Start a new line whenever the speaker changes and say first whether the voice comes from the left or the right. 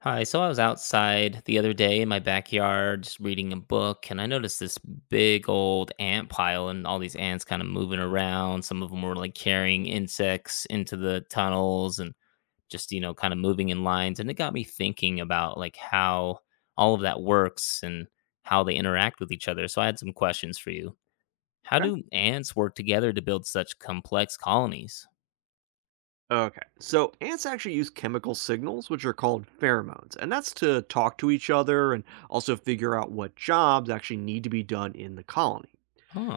left: Hi, so I was outside the other day in my backyard just reading a book, and I noticed this big old ant pile and all these ants kind of moving around. Some of them were like carrying insects into the tunnels and just, kind of moving in lines. And it got me thinking about like how all of that works and how they interact with each other. So I had some questions for you. How
right: Okay.
left: do ants work together to build such complex colonies?
right: Okay. So ants actually use chemical signals, which are called pheromones, and that's to talk to each other and also figure out what jobs actually need to be done in the colony.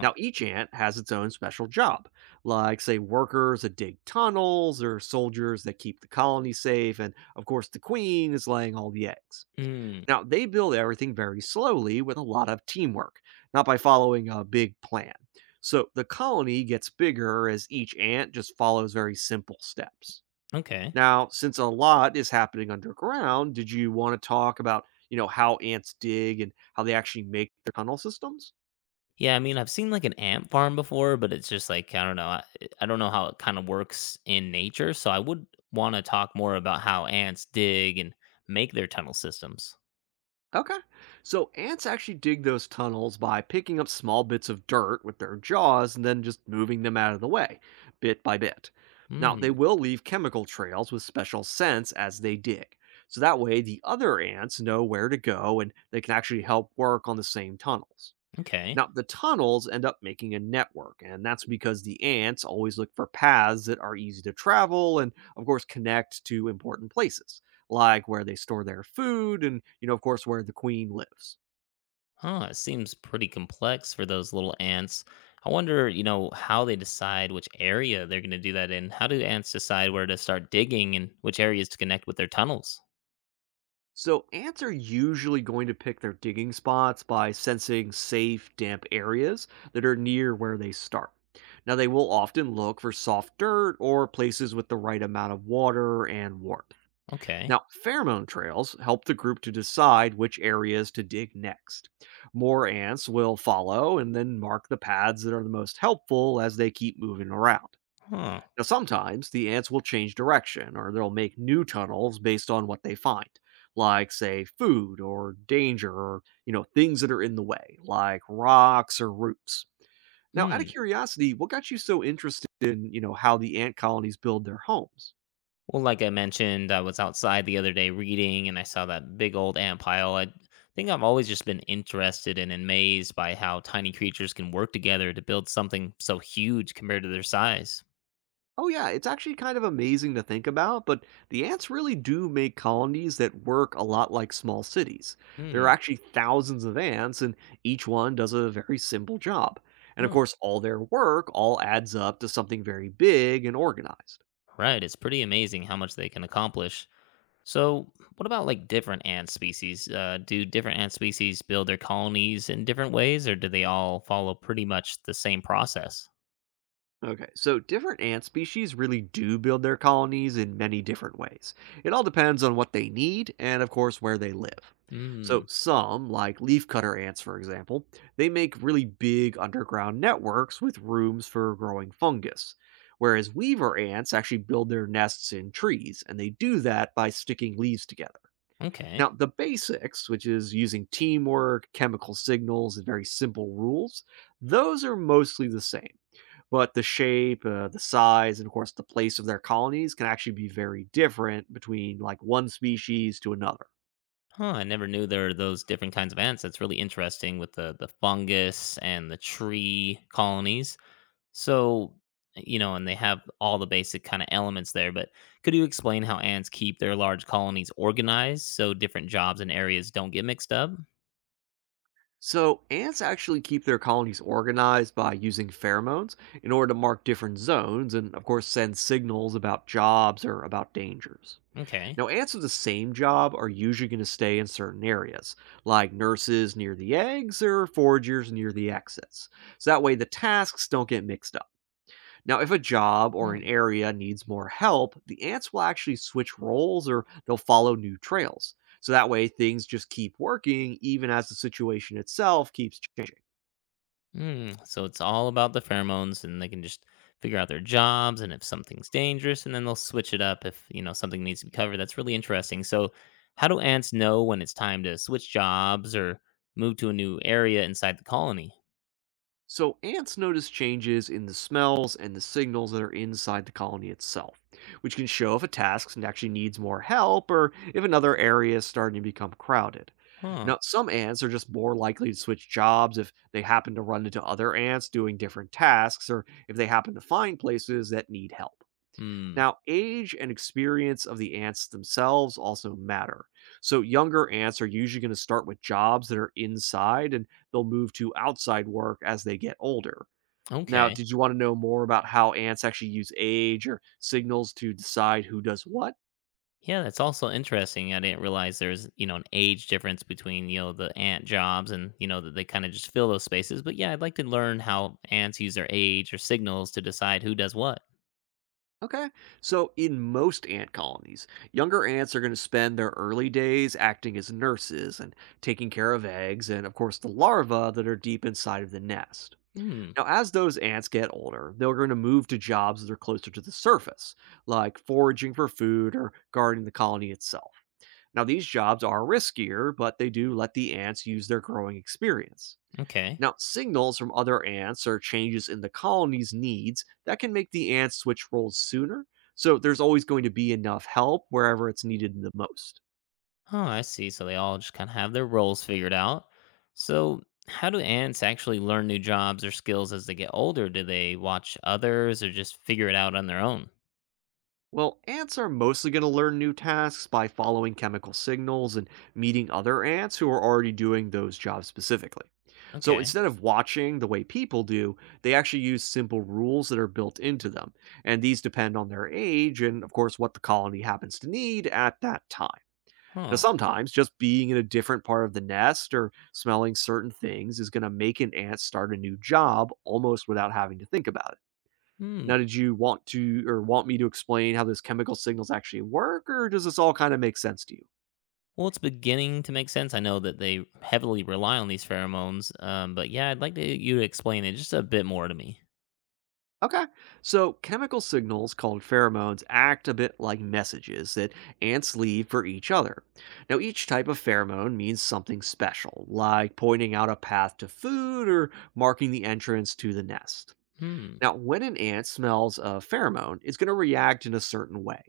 right: Now, each ant has its own special job, like, say, workers that dig tunnels or soldiers that keep the colony safe. And of course, the queen is laying all the eggs.
left: Mm,
right: Now, they build everything very slowly with a lot of teamwork, not by following a big plan. So the colony gets bigger as each ant just follows very simple steps.
left: okay.
right: Now, since a lot is happening underground, did you want to talk about, how ants dig and how they actually make their tunnel systems?
left: Yeah, I mean, I've seen like an ant farm before, but it's just like I don't know. I don't know how it kind of works in nature, so I would want to talk more about how ants dig and make their tunnel systems.
right: Okay. So ants actually dig those tunnels by picking up small bits of dirt with their jaws and then just moving them out of the way, bit by bit. Now, they
left: Hmm.
right: will leave chemical trails with special scents as they dig. So that way, the other ants know where to go and they can actually help work on the same tunnels.
left: Okay.
right: Now, the tunnels end up making a network, and that's because the ants always look for paths that are easy to travel and, of course, connect to important places, like where they store their food and, of course, where the queen lives.
left: Huh. It seems pretty complex for those little ants. I wonder, how they decide which area they're going to do that in. How do ants decide where to start digging and which areas to connect with their tunnels?
right: So, ants are usually going to pick their digging spots by sensing safe, damp areas that are near where they start. Now, they will often look for soft dirt or places with the right amount of water and warmth.
left: Okay.
right: Now, pheromone trails help the group to decide which areas to dig next. More ants will follow and then mark the paths that are the most helpful as they keep moving around.
left: Huh.
right: Now, sometimes the ants will change direction or they'll make new tunnels based on what they find, like, say, food or danger or, things that are in the way, like rocks or roots. Now, out of
left: Hmm.
right: curiosity, what got you so interested in, how the ant colonies build their homes?
left: Well, like I mentioned, I was outside the other day reading and I saw that big old ant pile. I think I've always just been interested and amazed by how tiny creatures can work together to build something so huge compared to their size.
right: Oh, yeah, it's actually kind of amazing to think about, but the ants really do make colonies that work a lot like small cities. There are
left: Hmm.
right: actually thousands of ants, and each one does a very simple job. And of
left: Oh,
right: course, all their work all adds up to something very big and organized.
left: right. It's pretty amazing how much they can accomplish. So, what about like different ant species? Do different ant species build their colonies in different ways, or do they all follow pretty much the same process?
right: Okay, so different ant species really do build their colonies in many different ways. It all depends on what they need and, of course, where they live. So,
left: Hmm.
right: some, like leafcutter ants, for example, they make really big underground networks with rooms for growing fungus. Whereas weaver ants actually build their nests in trees, and they do that by sticking leaves together. Now,
left: Okay.
right: the basics, which is using teamwork, chemical signals, and very simple rules, those are mostly the same. But the shape, the size, and of course the place of their colonies can actually be very different between like one species to another.
left: Huh, I never knew there are those different kinds of ants. That's really interesting with the fungus and the tree colonies. So, and they have all the basic kind of elements there, but could you explain how ants keep their large colonies organized so different jobs and areas don't get mixed up?
right: So, ants actually keep their colonies organized by using pheromones in order to mark different zones and, of course, send signals about jobs or about dangers.
left: Okay.
right: Now, ants with the same job are usually going to stay in certain areas, like nurses near the eggs or foragers near the exits. So that way the tasks don't get mixed up. Now, if a job or an
left: Hmm.
right: area needs more help, the ants will actually switch roles or they'll follow new trails. So that way things just keep working even as the situation itself keeps changing.
left: Mm, so it's all about the pheromones, and they can just figure out their jobs and if something's dangerous, and then they'll switch it up if something needs to be covered. That's really interesting. So, how do ants know when it's time to switch jobs or move to a new area inside the colony?
right: So, ants notice changes in the smells and the signals that are inside the colony itself, which can show if a task actually needs more help or if another area is starting to become crowded.
left: Huh.
right: Now, some ants are just more likely to switch jobs if they happen to run into other ants doing different tasks or if they happen to find places that need help.
left: Hmm.
right: Now, age and experience of the ants themselves also matter. So, younger ants are usually going to start with jobs that are inside and they'll move to outside work as they get older. Now,
left: Okay.
right: did you want to know more about how ants actually use age or signals to decide who does what?
left: Yeah, that's also interesting. I didn't realize there's an age difference between the ant jobs and that they kind of just fill those spaces. But yeah, I'd like to learn how ants use their age or signals to decide who does what.
right: Okay. So, in most ant colonies, younger ants are going to spend their early days acting as nurses and taking care of eggs and, of course, the larvae that are deep inside of the nest.
left: Hmm.
right: Now, as those ants get older, they're going to move to jobs that are closer to the surface, like foraging for food or guarding the colony itself. Now, these jobs are riskier, but they do let the ants use their growing experience.
left: Okay.
right: Now, signals from other ants or changes in the colony's needs that can make the ants switch roles sooner, so there's always going to be enough help wherever it's needed the most.
left: Oh, I see. So they all just kind of have their roles figured out. So, how do ants actually learn new jobs or skills as they get older? Do they watch others or just figure it out on their own?
right: Well, ants are mostly going to learn new tasks by following chemical signals and meeting other ants who are already doing those jobs specifically. So
left: Okay.
right: instead of watching the way people do, they actually use simple rules that are built into them. And these depend on their age and, of course, what the colony happens to need at that time. Now,
left: Huh.
right: sometimes just being in a different part of the nest or smelling certain things is going to make an ant start a new job almost without having to think about it. Now,
left: Hmm.
right: did you want to or want me to explain how those chemical signals actually work, or does this all kind of make sense to you?
left: Well, it's beginning to make sense. I know that they heavily rely on these pheromones, but yeah, I'd like to, you to explain it just a bit more to me.
right: Okay, so chemical signals called pheromones act a bit like messages that ants leave for each other. Now, each type of pheromone means something special, like pointing out a path to food or marking the entrance to the nest.
left: Hmm.
right: Now, when an ant smells a pheromone, it's going to react in a certain way.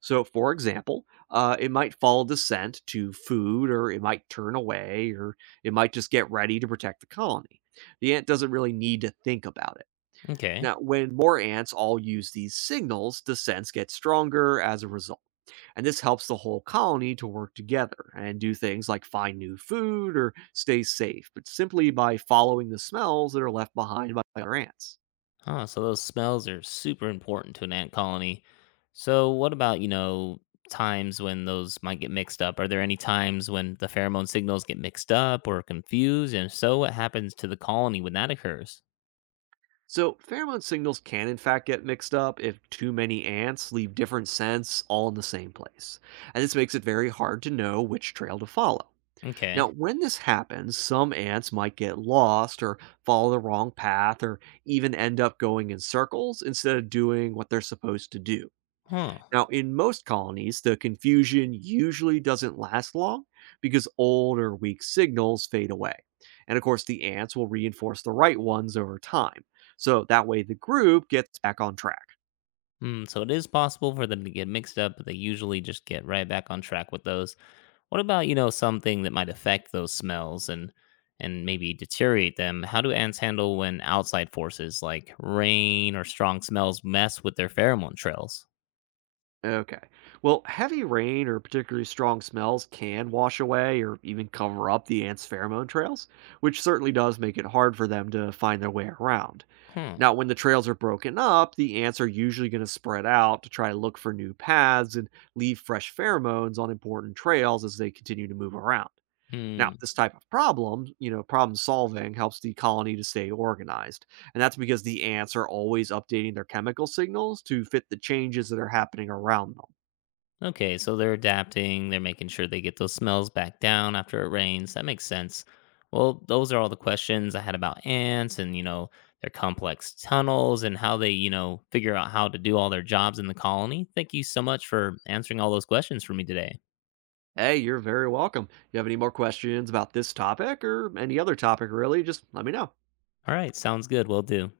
right: So, for example, it might follow the scent to food, or it might turn away, or it might just get ready to protect the colony. The ant doesn't really need to think about it.
left: Okay.
right: Now, when more ants all use these signals, the scents get stronger as a result. And this helps the whole colony to work together and do things like find new food or stay safe, but simply by following the smells that are left behind by other ants.
left: Huh, so those smells are super important to an ant colony. So what about, times when those might get mixed up? Are there any times when the pheromone signals get mixed up or confused? And if so, what happens to the colony when that occurs?
right: So, pheromone signals can in fact get mixed up if too many ants leave different scents all in the same place. And this makes it very hard to know which trail to follow. Now,
left: Okay.
right: when this happens, some ants might get lost or follow the wrong path or even end up going in circles instead of doing what they're supposed to do.
left: Huh.
right: Now, in most colonies, the confusion usually doesn't last long because old or weak signals fade away. And of course, the ants will reinforce the right ones over time. So that way the group gets back on track.
left: Hmm, so it is possible for them to get mixed up, but they usually just get right back on track with those. What about, something that might affect those smells and maybe deteriorate them? How do ants handle when outside forces like rain or strong smells mess with their pheromone trails?
right: Okay. Well, heavy rain or particularly strong smells can wash away or even cover up the ants' pheromone trails, which certainly does make it hard for them to find their way around.
left: Hmm.
right: Now, when the trails are broken up, the ants are usually going to spread out to try to look for new paths and leave fresh pheromones on important trails as they continue to move around. Now,
left: Hmm.
right: this type of problem solving helps the colony to stay organized. And that's because the ants are always updating their chemical signals to fit the changes that are happening around them.
left: Okay, so they're adapting, they're making sure they get those smells back down after it rains. That makes sense. Well, those are all the questions I had about ants and, their complex tunnels and how they, figure out how to do all their jobs in the colony. Thank you so much for answering all those questions for me today.
right: Hey, you're very welcome. You have any more questions about this topic or any other topic, really? Just let me know.
left: All right, sounds good. Will do.